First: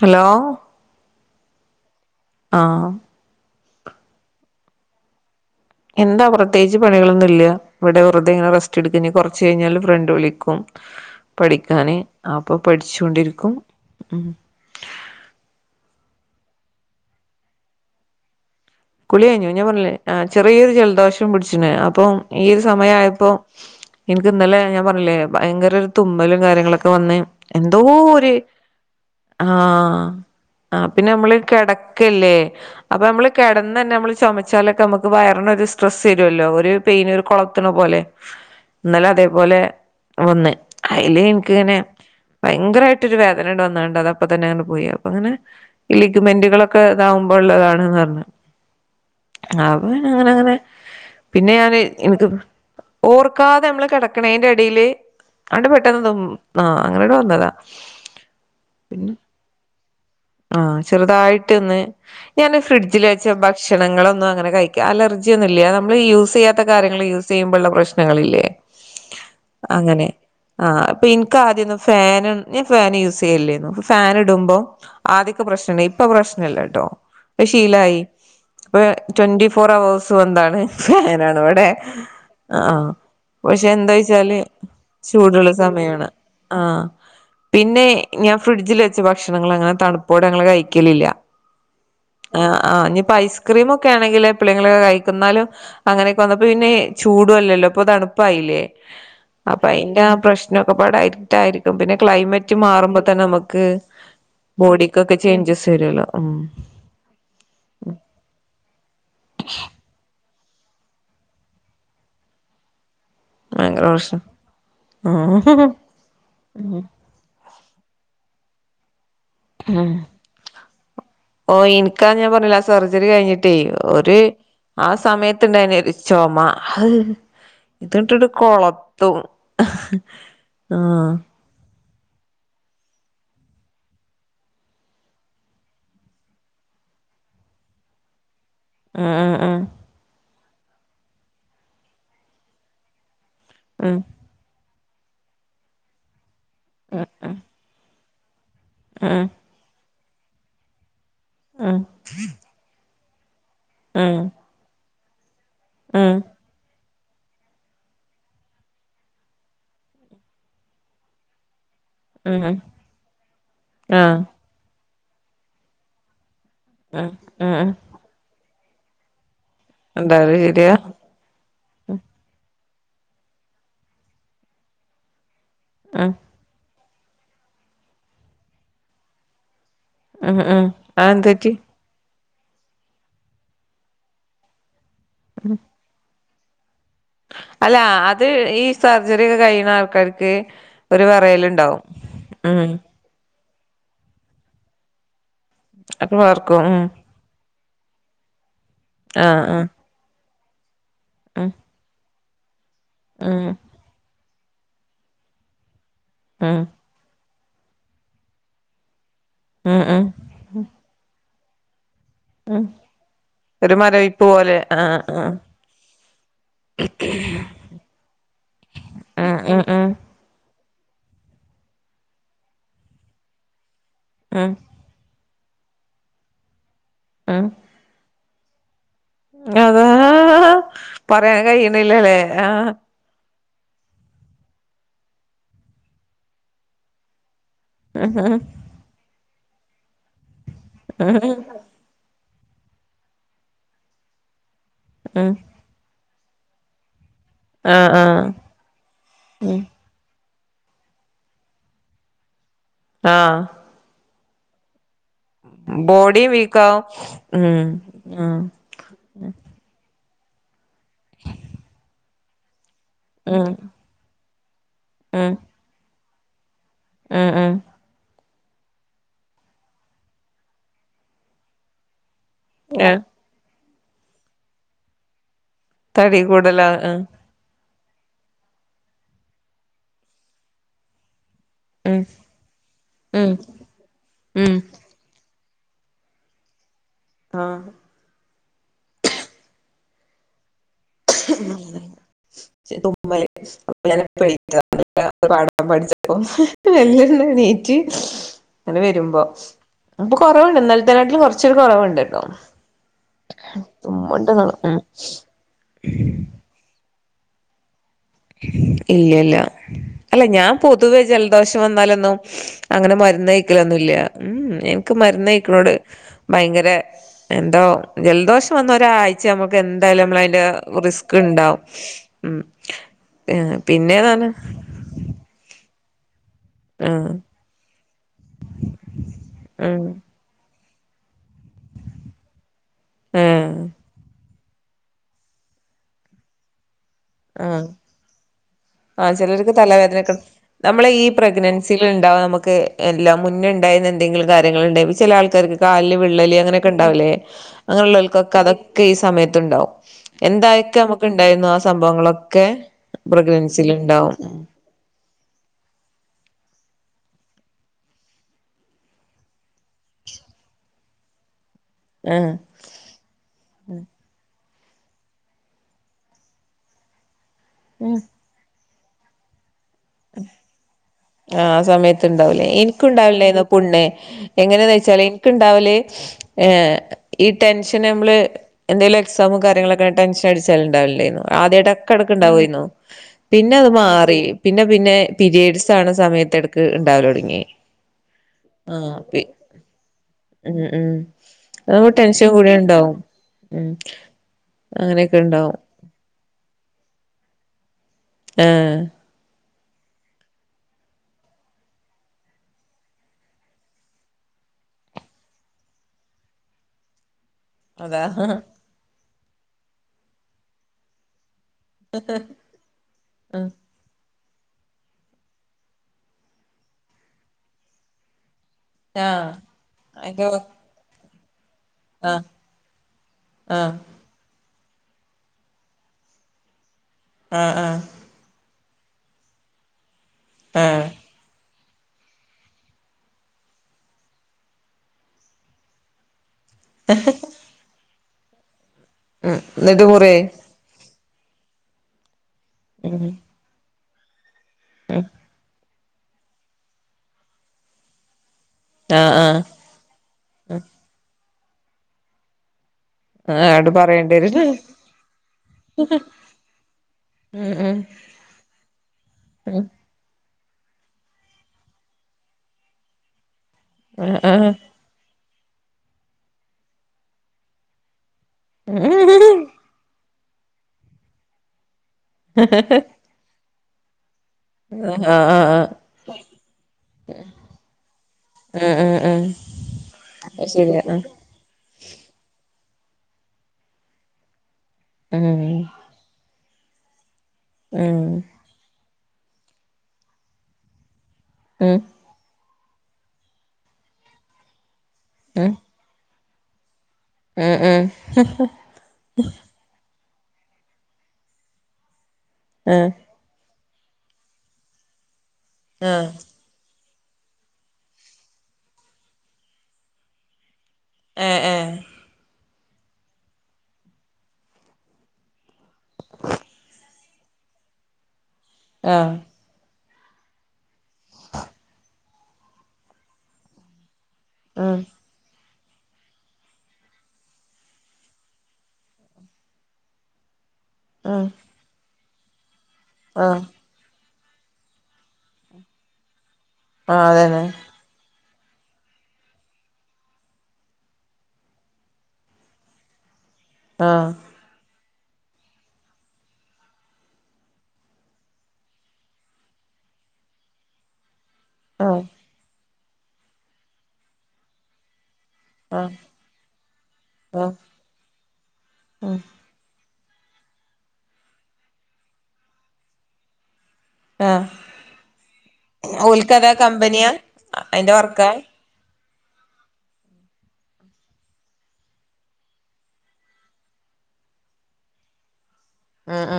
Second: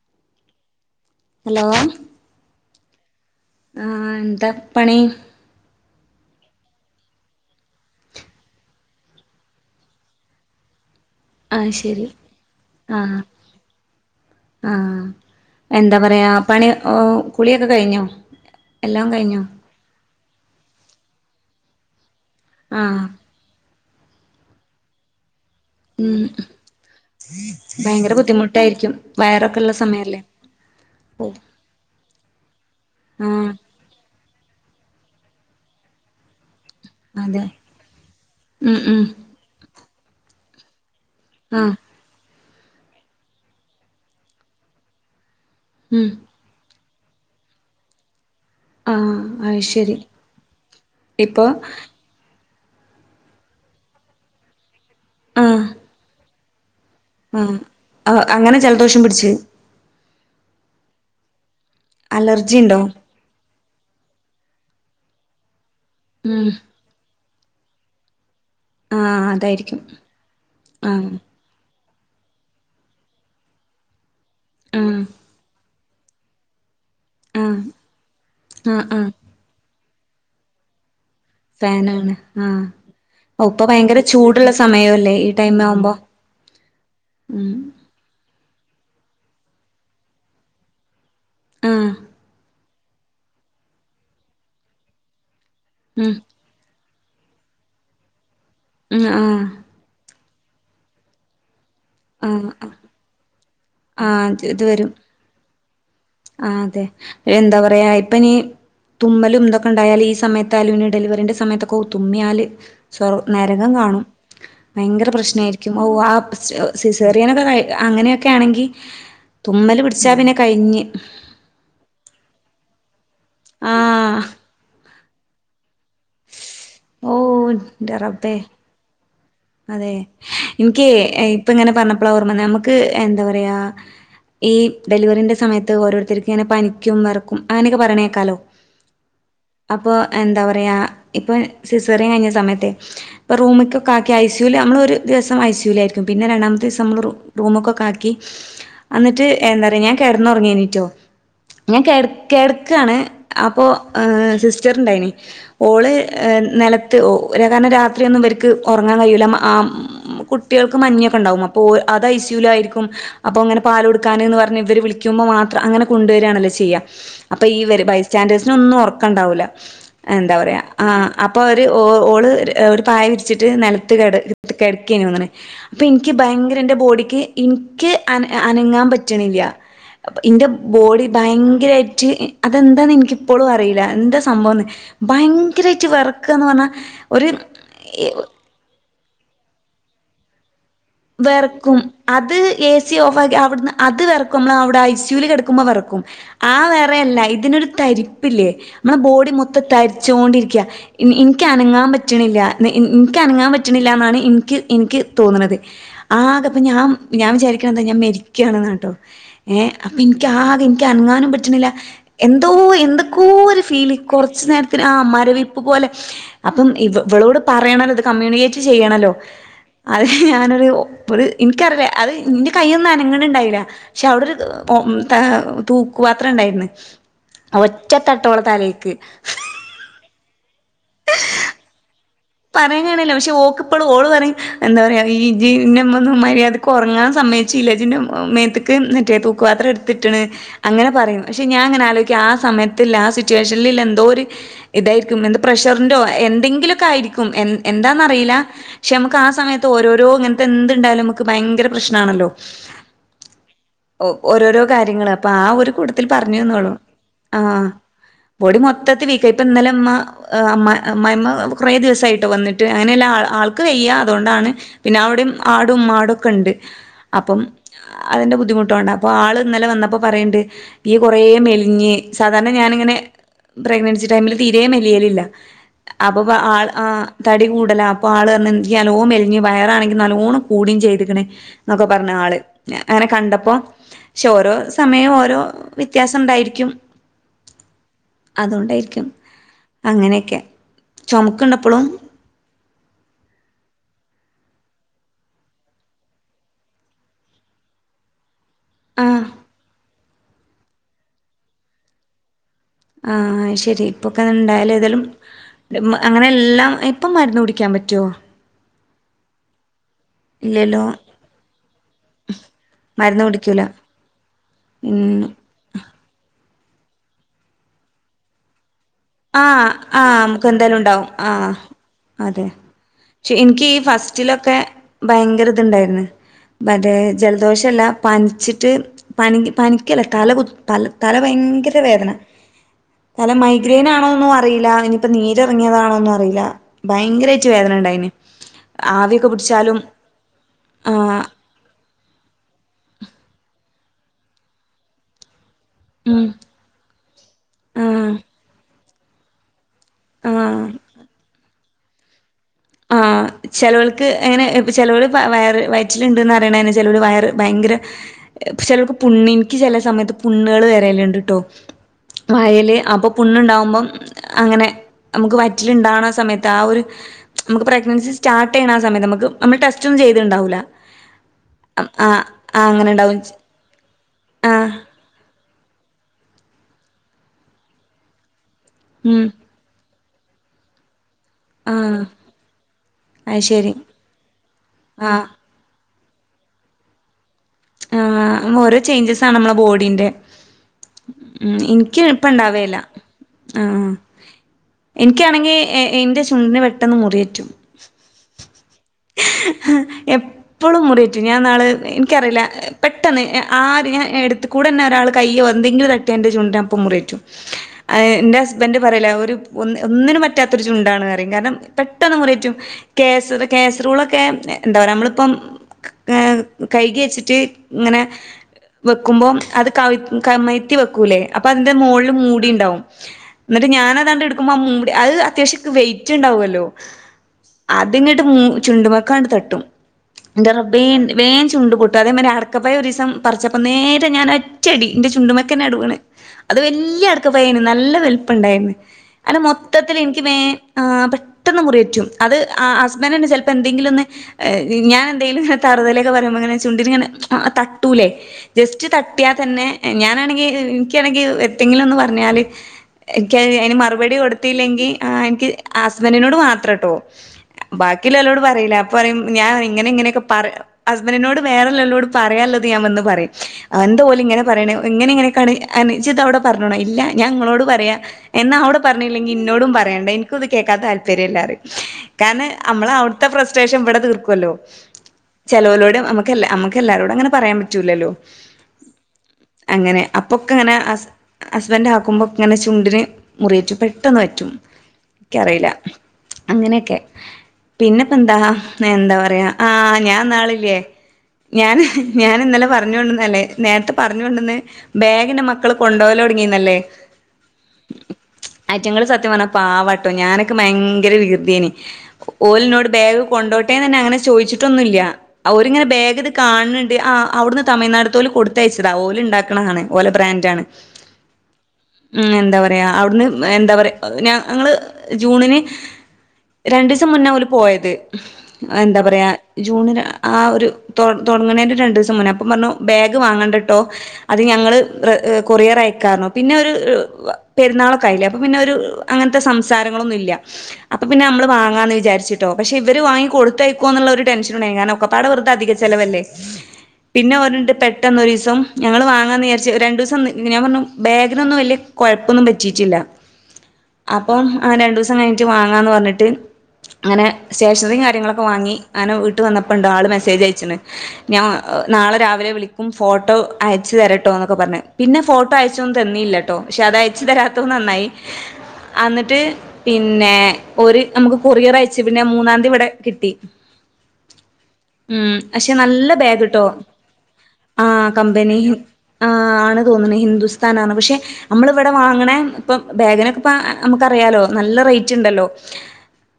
Hello hello ആ ആ എന്താ പണി എന്താ പ്രത്യേകിച്ച് പണികളൊന്നും ഇല്ല ഇവിടെ വെറുതെ ഇങ്ങനെ റസ്റ്റ് എടുക്കഞ് കുറച്ച് കഴിഞ്ഞാല് ഫ്രണ്ട് വിളിക്കും ആ പഠിക്കാണ് ശരി അപ്പൊ ആ പഠിച്ചോണ്ടിരിക്കും ഉം ആ എന്താ പറയാ പണി കുളിയൊക്കെ കഴിഞ്ഞോ എല്ലാം കുളി കഴിഞ്ഞോ കയിഞ്ഞു ഞാൻ പറഞ്ഞിലേ ആ ചെറിയൊരു ജലദോഷം പിടിച്ചിണ് അപ്പം ഈ ഒരു ആ സമയായപ്പൊ എനിക്ക് ഇന്നലെ ഞാൻ പറഞ്ഞില്ലേ ഭയങ്കര ഒരു ഉം തുമ്മലും കാര്യങ്ങളൊക്കെ വന്ന് എന്തോ ഭയങ്കര ഒരു ബുദ്ധിമുട്ടായിരിക്കും ആ വയറൊക്കെ ഉള്ള സമയല്ലേ ആ പിന്നെ ഓ നമ്മള് കെടക്കല്ലേ അപ്പൊ നമ്മള് ആ കെ ന്നെ നമ്മൾ ചുമച്ചാലൊക്കെ നമുക്ക് വയറിനൊ ഒരു സ്ട്രെസ്സ് വരുമല്ലോ ഒരു പെയിന് ഒരു അതെ കൊളത്ത്ണ പോലെ ഉം ഉം ഇന്നലെ അതേപോലെ ഒന്ന് അയില് ഇൻക്ക് ആ ഇങ്ങനെ ഭയങ്കരായിട്ട് ഒരു വേദനട് വന്നാണ്ട് അത് അപ്പൊ തന്നെ അങ്ങ് പോയി അപ്പൊ അങ്ങനെ ഉം ലിഗ്മെന്റുകളൊക്കെ ക്കെ ഇതാവുമ്പോ ഉള്ളതാണ്ന്ന് പറഞ്ഞ് ആ അത് ആ ശരി അങ്ങനെ അങ്ങനെ ഇപ്പൊ പിന്നെ ഞാന്‌ ഇൻക്ക് ഓർക്കാതെ നമ്മള് കിടക്കണ അയിന്റെ എടയില് ആണ്ട് പെട്ടെന്ന് ആഹ് അങ്ങനട് വന്നതാ. ഉം ആഹ് അങ്ങന ജലദോഷം പിടിച്ച് ആ ചെറുതായി [unintelligible] അലർജി ഞാന് ഉണ്ടോ ഫ്രിഡ്ജിൽ വെച്ച ഭക്ഷണങ്ങളൊ ഒന്നും അങ്ങനെ കഴിക്ക അലർജിയൊന്നും ഇല്ല്യ നമ്മള് യൂസ് ഉം ചെയ്യാത്ത കാര്യങ്ങള് ചെയ്യുമ്പള്ള പ്രശ്നങ്ങളില്ലേ ആ അതായിരിക്കും അങ്ങനെ ആഹ് ആ ഇപ്പ ഇനിക്ക് ആദ്യ ഫാനും ഞാൻ ഫാന് യൂസ് ചെയ്യല്ലാരുന്നു [unintelligible] ഫാന് ഇടുമ്പോ ആ പ്രശ്നേ ഇപ്പ പ്രശ്നില്ല കേട്ടോ ആ ശീലായി ആ ആ [unintelligible] ട്വന്റി ഫോർ അവേഴ്സ് [unintelligible] എന്താണ് [unintelligible] അവിടെ ഫാനാണ് ആ ആഹ് ഓ ഇപ്പൊ പക്ഷെ ഭയങ്കര എന്താച്ചാല് ചൂടുള്ള സമയല്ലേ ഈ ചൂടുള്ള ടൈം ആവുമ്പോ സമയാണ് ആ ഉം പിന്നെ ഞാൻ ഫ്രിഡ്ജില് വെച്ച് ഭക്ഷണങ്ങള് അങ്ങനെ തണുപ്പോട് ഞങ്ങള് കഴിക്കലില്ല ആഹ് ആ ആ ഇനിയിപ്പോ ഐസ്ക്രീമൊക്കെ ആണെങ്കില് [unintelligible] കഴിക്കുന്നാലും ഉം അങ്ങനെയൊക്ക വന്നപ്പോ പിന്നേ ചൂടും അല്ലല്ലോ ഇപ്പൊ തണു [unintelligible] ഉം ആഹ് അപ്പ അയിന്റ പ്രശ് [unintelligible] ഡയറ്റ് ആയിരി [unintelligible] പിന്നെ ആഹ് ക്ലൈമറ്റ് മാറുമ്പോ തന്നെ നമുക്ക് ആഹ് [unintelligible] ബോഡിക്കൊക്കെ ചേഞ്ചസ് വരോ ആഹ് അതെ എന്താ പറയാ ഇപ്പ ഇനി തുമ്മലും ഇതൊക്കെ ഇണ്ടായാല് ഈ സമയ താലുവിന് ഡെലിവറിന്റെ സമയത്തൊക്കെ തുമ്മിയാല് സ്വർ നരകം ഭയങ്കര കാണും പ്രശ്നം ഭയങ്കര പ്രശ്നമായിരിക്കും ഉം ഓ ആ [unintelligible] സിസേറിയാനൊക്ക [unintelligible] അങ്ങനെയൊക്കെ ആണെങ്കി തുമ്മല് ഉം പിടിച്ചാ പിന്നെ കഴിഞ്ഞ് ഓ എനിക്കാ ഞാൻ പറഞ്ഞില്ലേ സർ [unintelligible] കഴിഞ്ഞിട്ടേ ഒരു ആഹ് ആ സ സമയത്ത് [unintelligible] ചൊമ ഓ [unintelligible] ഇത് ന്റെ ഇട്ടിട്ട് റബ്ബേ കൊളത്തും അതെ ഇനിക്കേ ആഹ് ഇപ്പ ഇങ്ങനെ പറഞ്ഞപ്പോ ഓർമ്മ വന്നേ നമുക്ക് എന്താ പറയാ ഈ ഡെലിവറിന്റെ സമയത്ത് ഓരോരുത്തർക്ക് ഇങ്ങനെ പനിക്കും വറക്കും അങ്ങനെയൊക്കെ പറയണെക്കാലോ അ അ അ പറയാ ഇപ്പൊ സിസറിയൻ കഴിഞ്ഞ സമയത്തെ റൂമക്ക ഉം നമ്മള് ഒരു ദിവസം ഐസിയുലായിരിക്കും പിന്നെ രണ്ടാമത്തെ ഒരൂസം നമ്മൾ ഉം റൂമൊക്കൊക്കെ ആക്കി [inaudible] അന്നിട്ട് ഉം എന്താ പറയ്ക ഞാൻ കെടന്നുറങ്ങേനീറ്റോ ഉം ഞാൻ കെട കെടക്കയാണെ അപ്പോൾ ഉം സിസ്റ്റർ ഇണ്ടായിന് ഓള് ഉം നെല മത്ത്ഓ ഒ കാരണം രാത്രിയൊന്നും ഇവര്ക്ക് ഉറങ്ങാൻ കഴിയില്ല ആ കുട്ടികൾക്ക് മഞ്ഞൊക്കെ ഉണ്ടാവും അപ്പോ അത് ഉം ഐസിയൂലായിരിക്കും അപ്പം ഇങ്ങനെ പാല് ആഹ് കൊടുക്കാന്ന്ന് പറഞ്ഞ് ഇവർ വിളി പിക്കുമ്പോ മാത്രം അങ്ങനെ കൊണ്ടുവരിയാണല്ലോ ചെ ചെയ്യ ഉം അപ്പ ഈ ഉം ഇവര് ബൈ സ്റ്റാൻഡേഴ്സ് നൊന്നും ഉറക്കണ്ടാവുല്ല എന്താ എന്തായാലും പറയാ ശരിയാ ആ അപ്പൊ അവര് ഓള് ഒരു പായ വിരി വെച്ചിട്ട് നിലത്ത് കെട കെടക്കെയാണ് തോന്ന്ണ് അപ്പൊ ഉം എനിക്ക് ഭയങ്കര എന്റെ ബോഡി ക്ക് ഇനിക്ക് അന അനങ്ങാൻ പറ്റണില്ല ഉം ഇന്റെ ഉം ബോഡി അതെന്ത് പറ്റി ഭയങ്കരായ്റ്റ് അതെന്താന്ന് എനിക്കിപ്പോഴും അറിയില്ല എന്താ സംഭവംന്ന് ഭയങ്കരായ്റ്റ് വെറ ക്കന്ന് വന്ന ഒരു ആ അത് ഈ സർജറി ഒക്കെ കൈണ ആൾക്കാർക്കെ വെറക്കും അത് എ സി ഓഫ് ആക്കി അവി അത് വറക്കും നമ്മ അവിടെ ഐ സു [unintelligible] അത് ആ വാർക്കും ഉം വേറെയല്ല ഇതിനൊരു തരിപ്പിലേ നമ്മുടെ ബോഡി ആഹ് മൊത്തം ആഹ് തരിച്ചുകൊണ്ടിരിക്ക ഉം എനക്ക്നങ്ങാറ്റ അറ്റണില്ല എന്ന എനിക്ക്നങ്ങാൻ ഉം പറ്റണില്ല എന്നാണ് എനിക്ക് എനിക്ക് തോന്നണുന്നത്. ആഹ അപ്പ ഉം ഞാ ഞാൻ വിചാരിക്ക ഞാൻ മരിക്കയാണ്ന്ന് കേട്ടോ ഏഹ ഉം അപ്പൊ ഉം എനിക്ക് ആകെ എനിക്ക് അറങ്ങാനും പറ്റ [unintelligible] [unintelligible] എന്തോ ഉം എന്തൊക്കോ ഒരു ഫീൽ മരവിപ്പ് കുറച്ച പോലെ നേരത്തിന് ആ ആഹ് ആഹ് മരവിപ്പ് പോലെ അപ്പം ഇ ഇവളോട് പറയണല്ലോ ഇത് കമ്മ്യൂണിക്കേറ്റ് ചെയ്യണല്ലോ, ഉം ഉം അത ഞാനൊരു എനിക്കറില്ല അത് നിന്റെ കൈയ്യൊന്നും അനങ്ങ ണ്‌ണ്ടായില്ല. പക്ഷെ അവിടെ ഒരു ഉം ഉം തൂക്ക് പാത്രം ഉണ്ടായിരുന്നു. ഉം ഒറ്റ തട്ട അൺട്ടോളതലേക്ക് അതാ പറയാൻ കയണില്ലല്ലേ പറയാൻ കാണല്ലോ പക്ഷെ ഓക്ക്‌ പ്പോ ഓള് പറയും എന്താ പറയാ ഈ ജീവമാരി അത് ഉറങ്ങാൻ സമ്മയ ചലജിന്റെ ഉം മേത്തക്ക് മറ്റേ തൂക്ക് പാത്രം എടുത്തിട്ടണ്, അങ്ങെ പറയും പശേ ഞാ അങ്ങന ആലോചിക്കും ആ സമയത്തി ആ സിറ്റുവേഷനിൽ എന്തോ ഒരു ഇതായിരിക്കും ഉം എന്ത് പ്രഷറിന്റെ എന്തെങ്കിലൊക്കെ ആയിരിക്കും ആഹ് ആഹ് എന്താന്ന്റിയില്ല പക്ഷെ നമുക്ക് ആ സമയത്ത് ഓരോരോന എന്ത്‌ണ്ടായാലും നമുക്ക് ഭയങ്കര പ്രശ്നാണല്ലോ ആഹ ഓ ഓരോരോ കാര്യങ്ങളും, അപ്പൊ ആ ഒരു കൂട്ടത്തിൽ ബോഡിയും പറഞ്ഞുന്നോളു. വീക്കാവും ആഹ ഉം ഉം ബൊഡി മൊത്തത്തി വീക്ക ഇപ്പ ഇന്നലെ അമ്മ അമ്മ അമ്മായിഅമ്മ കുറ ദിവസം ആയിട്ട് വന്നട്ട് ട്ട് അങ്ങനെല്ല ആൾ ഉം ആൾക്ക് വയ്യ അതൊണ്ടാണ് പിന്ന അവിടേം ഉം ആടും മാടും ക്ക്ണ്ട്. ഉം അപ്പം ഉം അതിൻ്റെ ബുദ്ധിമുട്ടോണ്ട അപ്പോ ആള് ഇന്നലെ വന്നപ്പോ പറയ്ണ്ട് നീ കൊറേ മെലിഞ്ഞ് സാധാരണ ഞാനിങ്ങനെ ഏഹ് പ്രഗ്നൻസി ടൈമില് തീരേമെലിയലില്ല തടി കൂടല ആ തടി കൂടലാ അപ്പൊ ആള് പർഞ്ൻക്ക് മെലിഞ് വയറാണെങ്കി ന്നല്ലോം കൂടീം ചെയ്ത്ക്ക്ണ് ന്നൊക്കെ ഉം പറഞ് ആള് അങ്ങനെ ഉം കണ്ടപ്പോ ഷൊഓരോ ഉം സമയം ഓരോ വിത്യാസണ്ടായിരിക്കും ആഹ അതോണ്ടായിരിക്കും അങ്ങനെക്കെ ചുമക്ക്ണ്ട ച്ച് തുമ്മല് അപ്പ പാടാൻ പഠിച്ചപ്പൊ വെല്ലോന്നെണീറ്റ് എന്ത് വരുമ്പോ ആഹ് ഇപ്പൊ കൊറവുണ്ട് ഇന്നൽത്തെനാട്ട്ലും കൊറച്ചോരു കൊറവുണ്ട് ട്ടോ ആഹ ഐശരി ഇപ്പൊക്കെ അങ്ങൻ തുമ്മണ്ട്ന്നാണ് ഉം ഇണ്ടായാലെതെലും അങ്ങനെ എല്ലാം ഇപ്പ മരുന്നുടിക്കാൻ പറ്റ് ഇല്ല്യല്ല അല്ല ഞാൻ ഇല്ലല്ലോ പൊതുവേ ജലദോഷം വന്നാലൊന്നും അങ്ങനെ മരുന്ന് കുടിക്കൂല മരുന്നയ്ക്കലൊന്നുല്ല്യാ ഉമ് എനിക്ക് ഉം മര്ന്നയ്ക്കണോട് ഭയങ്കര വെ എന്തോ ജൽദോഷം വന്ന രായ്ച്ചാമ്പുക്ക ആഹ് എന്തായ്ലും ആഹ് നമ്മളയ്ന്റെ നമുക്ക് എന്തായാലും ഉണ്ടാവും റിസ്ക് ഇണ്ടാകും ക്ഷെ എനിക്ക് ഈ ഫസ്റ്റിലൊക്കെ ഭയങ്കര ഇണ്ടായ്ര്ന്ന് മറ്റേ ആഹ് ജലദോഷല്ല പനിച്ചിട്ട് പനി ഉം പനിക്കല്ല തല കുത്ത് പല തല ഭയങ്കര വേദന ഹാ ണോന്നോ അറിയിലാ ഇനിപ്പ നീരെറങ്ങിയതാണോന്നും അറിയിലാ ഭയങ്കരായ്റ്റ് വേദനഇണ്ടായിന് ആ ചിലര്ക്ക് തലവേദനക്ക നമ്മള ഈ ആഹ് പ്രഗ്നൻസീല് ഇണ്ടാവ ന്നമക്ക് എല്ലാം മുന്നേ ഇണ്ടായിരുന്ന എന്തെങ്കിലും കാര്യങ്ങൾണ്ടായിന്ന ചെല ആൾക്കാര്ക്ക് കാല്ല് ഉം വിള്ളല് അങ്ങനൊക്കെ ഇണ്ടാവ്ലേ ആഹ് അങ്ങനുള്ളോൾക്കൊക്കെ അതക് പ്പോ ഈ സമയത്ത്ണ്ടാവും ആഹ് എന്തായിക്ക നമുക്ക്ണ്ടേയ്ന്നോ സംഭവങ്ങള് ക്കെ ആഹ് പ്രഗ്നൻ ചെലോൽക്ക് എങ്ങനെ ചെലോല് വയർ വയറ്റിലിണ്ട്ന്നറി ചേലോരെ വയറ് ഭയങ്കരെ ചെലോർക്ക് പുണ്ണ് ൻക്ക് ചെലേ സമയത്ത് പുണ്ണ്കള് വരല്ണ്ട് ട്ടോ ആഹ് വായെല് അപ്പൊ പുണ്ണ്ണ്ടാവുമ്പം അങ്ങനെ നമുക്ക് വയറ്റിലിണ്ടാവ്ണാ സമയത്ത് ആ ഒര് നമ്ക്ക് പ്രെഗ്നൻസി സ്റ്റാർട്ടെയ്യ്ണാ ആ സമയത്ത് നമ്മക്ക് അമ്മൾ ടെസ് റ്റും ചെയ്ത്ണ്ടാവൂലാ ആ സമയത്ത്ണ്ടാവൂല്ലേ എൻക്കുണ്ടാവലെന്നോ പുണ്ണ് ആഹ് എങ്ങനെന്ന് വെച്ചാല് എൻക്ക് ണ്ടാവല് ഏഹ് ഈ ടെൻഷന് നമ്മള് എന്തെലും ഉം എക്സാമും കാര്യങ്ങളൊക്കെ ടെൻഷൻ അടിച്ചാലുണ്ടാവലെന്നു. ആഹ് അത് എടക്കെടക്ക്‌ ഇണ്ടാവേയ്ന്നു പിന്നെ അത് മാറി പിന്നെ പിന്നെ ആഹ് പിരീഡ്സ് ണ്ടാവണ സമയത്ത് എടക്ക് ഇണ്ടാവലൊടങ്ങി ആഹ് ഓരോ ചേഞ്ചസാണ് നമ്മളെ ബോഡീന്റെ ഉം ഉം അതാവുമ്പോ ഇൻക്ക് ടെൻഷൻ കൂടെ ഇപ്പണ്ടാവേല്ല ഉണ്ടാവും ഉം ആഹ് അങ്ങനെയൊക്കെ ഉണ്ടാവും എനിക്കാണെങ്കിൽ എന്റെ ചുണ്ടിന് പെട്ടെന്ന് മുറി റ്റും. ആഹ്. ഹ് ഹ് എപ്പളും മുറി പറ്റും ഞാൻ ഇന്നാള് ഇൻക്കറില്ല. പെട്ടെന്ന് ആര് ഞാൻ എടുത്ത് കൂടെ എന്നെ ഒരാള് കയ്യോ എന്തെങ്കിലും തട്ട്യാ എൻ്റെ ചുണ്ടപ്പം മുറി പറ്റും. അതാ അത് ഇന്റെ ഹസ്ബന്റ് പറയല് ഒരു ഒ ഒന്നിനും പറ്റാത്തൊരു ചുണ്ടാണ് ന്ന് പറയും കാരണം പെട്ടെന്ന് മുറി പറ്റും ആ കേസർ കേസറൂളൊക്കെ എന്താ പറ നമ്മളിപ്പം കൈകി വെച്ചിട്ട് ങ്ങനെ ആ വെക്കുമ്പോം അത് ക അയിന്റെ കമയ്ത്തി വെക്കൂല്ലേ? അപ്പോ അതിന്റെ മോളില് ആ മൂടി ഇണ്ടാവും ആ എന്നിട്ട് ഞാനതണ്ട് ഇട് മം മൂടി അത് അത്യാവശ്യക്ക് വെയിറ്റ് ഇണ്ടാവുല്ലോ ആ ആ അതിങ്ങട്ട് മൂ ചുണ്ട്മ്മേക്കാണ്ട് തട്ടും ന്റെ റബ്ബേ ആഹ് വേ ചുണ്ട് പൊട്ടാ അതെ മാതിരി പപ്പായ ഒരു ദിവസം പറിച്ചപ്പ നേരെ ഞാൻ ഒറ്റടി എൻ്റെ ചുണ്ടുമേക്കന്നെ വീണേ - അത് വലിയ ഇടക്ക പയിന നല്ല വലി പ്പ ഉണ്ടായിരുന്നു- ഉം അല്ല എന്നിട്ട് മൊത്തത്തിൽ മുറിയായി എനിക്ക്മേ ആ- പെട്ടെന്ന് മുറീറ്റും- അത് ആ ഉം ഹസ്ബൻറ് ന്നെ ചിലപ്പോ എന്തെങ്കിലും ഒന്ന്- [unintelligible] ഉം ഞാൻ എന്തെയിലും ഹ തറുതലക്ക പറയുമ്പോങ്ങെ ചുണ്ടിനിങ്ങെന- തട്ടൂലേ? ജസ്റ്റ് ആഹ് തട്ടിയാൽ ആഹ് തന്നെ ഞാനാണെങ്കിൽ എനിക്കാണെങ്കിൽ- തിങ്ങിലന്ന് പറഞ്ഞാല്- എനിക്ക് ആഹ് അങ്ങട് അതിന് പറയേണ്ടി മറുപടി വരും കൊടുത്തില്ലെങ്കിൽ ആ എനിക്ക് ഹസ്ബൻറിിനോട് മാത്രം ട്ടോ ഉം ഉം ബാക്കിയുള്ള അല്ലോട് പറയില്ല അപ്പ പറ ഞാൻ ഉം ഇങ്ങനെ ഇങ്ങനെയൊക്കെ- പറ ഹസ്ബന്റിനോട് വേറെല്ലരോടും- പറയല്ലത് ഞാൻ വന്ന് പറയു- എന്ത ആഹ് ഓലും ആഹ് ആഹ് ഇങ്ങനെ പറയണേ ഇങ്ങനെഇങ്ങനെ- അനുജിത അവിടെ പറഞ്ഞോണം ഇല്ല ഞങ്ങളോട് പറയാ എന്നാ അവിടെ പറഞ്ഞില്ലെങ്കിൽ ആഹ് ഇന്നോടും പറയണ്ട എനി ക്കുംഇതു കേൾക്കൻ താല്പര്യംല്ലാും- കാരൻ അമ്മള അവിടുത്തെ പ്രശ് ദേഷൃംവിടെ തീർക്കും- ല്ലോ ഉം ചെലവരോട് നമുക്കല്ലമ്ക്ക്- എല്ലാവരോടും അങ്ങനെ പറയാൻ പറ്റൂല്ലല്ലോ ഉം ഉം അങ്ങനെ അത് അപ്പോക്കെ ഇങ്ങനെ ശരിയാ ഹസ് ഹസ്ബൻഡ് ആ ക്കുമ്പം- അങ്ങനെ ചുണ്ടിന് മുറിയേറ്റു പെട്ടെന്ന് പറ്റും- ഉം എനിക്കറിയില്ല- അങ്ങനെയൊക്കെ- ഉം ഉം പിന്നെപ്പ എന്താ എന്താ- പറയാ ആഹ് ഞാൻ നാളില്ലേ- ഉം ഉം ഞാന് ഞാൻ ഇന്നലെ- പറഞ്ഞോണ്ട്ന്നല്ലെ നേരത്തെ പറഞ്ഞോണ്ടന്ന്- ബേഗിന ഉം മക്കൾ കൊണ്ടപോലോ- തുടങ്ങിയന്നല്ലേ- ഉം ആഹ് ആഹ് ആറ്റ്ങ്ങള് സത്യപറഞ പാവാൺ- ഞാനൊക്കെ ഭയങ്കര വൃകൃതിന്- ഓല് ന്നോട് ബാഗ് കൊണ്ടോട്ട് ട്ടേ തന്നെ അങ്ങനെ ചോയിച്ചിട്ടൊന്നുല്ല അവരിങ്ങനെ ബാഗെട് കണുണ്ട് ആ അവിടുന്ന് തമിഴ്നാടുത്തോല് കൊടുത്ത് അയച്ചതാ ഓല് ഉണ്ടാക്കണതാണ് ഓല ബ്രാൻഡാണ് ഏ എ അ അവിടുന്ന് എന്താ പറയാ ഞങ്ങള് ജൂണിന് രണ്ടു ദിസം മുന്നേ ഓല് പോയത് എന്താ ആഹ് പറയാ ജൂണിന് ആ ഒരു തൊ തൊടങ്ങണേന്റെ രണ്ടു ദീസം മുന്നേ അപ്പൊ പറഞ്ഞു ബാഗ് വാങ്ങണ്ടാട്ടോ അത് ഞങ്ങള് ഉം റ് കൊറിയർ അയക്കാർന്ന് പിന്നെ ഒരു പെരുന്നാളൊക്കൊയില്ലേ അപ്പ പിന്നെ ഒരു അങ്ങനത്തെ സംസാരങ്ങളൊന്നുംല്ല അപ്പൊ പിന്നെ ഉം നമ്മള് വാങ്ങാന്ന് വിചാരി ച്ച്ട്ടോ പക്ഷെ ഇവര് വാങ്ങി ആഹ് ആഹ് കൊടുത്തയക്കോ എന്നുള്ളൊരു ടെൻഷനൊണ്ടായി കാരണം ഒക്കപ്പാടെ വെറുതെ അധിക ചെലവല്ലേ പിന്നെ അതന്നെ ഓലൊണ്ട് പെട്ടെന്ന് ഒരുസ സം ഞങ്ങള് വാങ്ങാന്ന് വിചാരിച്ചു രണ്ടു ദിവസം ഞാൻ പറഞ്ഞു ബാഗിനൊന്നും വലിയ കുഴപ്പൊന്നും പറ്റിയിട്ടില്ല ആഹ് അപ്പം ആ രണ്ടു ദിസം സം കഴിഞ്ഞിട്ട് വാങ്ങാന്ന് പറഞ്ഞിട്ട് അങ്ങനെ സ്റ്റേഷനറി കാര്യങ്ങളൊക്കെ വാങ്ങി അങ്ങനെ വീട്ട് വന്നപ്പോ ഉണ്ട് ആള് മെസേജ് അയ ച്ഛന് ഞാൻ ആഹ് നാളെ രാവിലെ വിളി ക്കും ഫോട്ടോ അയച്ചു തരാട്ടോ എന്നൊക്കെ പറഞ് പിന്നെ ഫോട്ടോ അയച്ചൊന്നും ആഹ് തന്നീല്ലാട്ടോ പക്ഷെ അത് അയച്ച് ആഹ് തരാത്ത നന്നായി ഉം അന്നിട്ട് പിന്നെ ഒരു നമുക്ക് കൊറിയർ അയച്ചു പിന്നെ മൂന്നാംതി ഇവിടെ കിട്ടി ആഹ് ഉം നല്ല ഓൽക്ക് ബാഗ് അതാ ട്ടോ കമ്പനിയാ ആ അയിന്റെ വർക്കാ കമ്പനി ആ ആണ് തോന്നുണ് ഹിന്ദുസ്ഥാനാണ് പക്ഷെ നമ്മളിവിടെ വാങ്ങണ ഇപ്പൊ ബാഗിനൊക്കെ ഇപ്പൊ നമുക്കറിയാലോ നല്ല റേറ്റ് ഉണ്ടല്ലോ അ അ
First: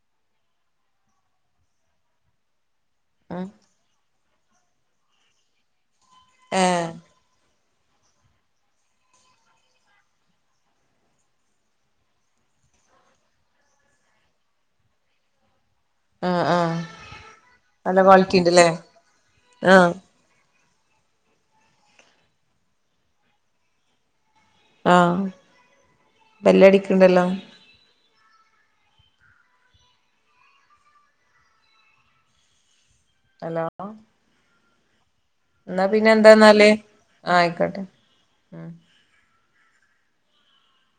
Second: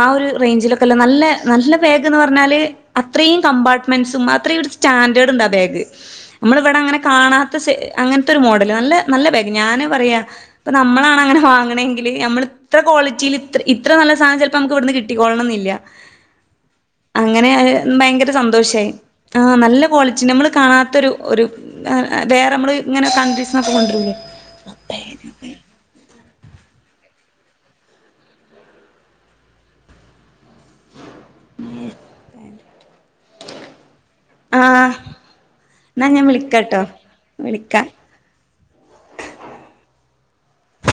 ആ ഒരു റേഞ്ചിലൊക്കെല്ല നല്ല നല്ല ബാഗ് ന്ന് പറഞ്ഞാല് അത്രയും ആഹ് കമ്പാർട്ട്മെന്റ്സും അ ത്രയും ഒരു സ്റ്റാൻഡേഡ്ണ്ടാ ബാഗ് നമ്മൾ ഇവിടെ ഏഹ് അങ്ങനെ കാണാ സേ അങ്ങനത്തൊരു മോഡല് നല്ല നല്ല ബാഗ് ഞാൻ പറയാ ഇപ്പ നമ്മളാണങ്ങനെ വാങ്ങണെങ്കില് നമ്മൾ ഇത്ര ക്വാളിറ്റിയിൽ ഇ ഇത്ര നല്ല സാധനം ചെലപ്പം നമുക്ക് ഇവിടുന്ന് കിട്ടിക്കൊള്ളണംന്നില്ല ആഹ് ആഹ് ങ്ങനെ നല്ല ഭയങ്കര ക്വാളിറ്റി ഉണ്ടല്ലേ സന്തോഷായി ആഹ് നല്ല ക്വാളിറ്റി നമ്മള് കാണാത്തൊരു ഒരു വേറെ നമ്മള് ഇങ്ങനെ കണ്ട്രീസിന്നൊക്കെ കൊണ്ടരൂലേ ആഹ് ബെല്ലടിക്ക്ണ്ടല്ലോ ഹലോ ആഹ് എന്നാ ന്നാ പിന്നെ ഞാൻ എന്താന്നാല് വിളിക്കാട്ടോ ആ ആയിക്കോട്ടെ വിളിക്കാം.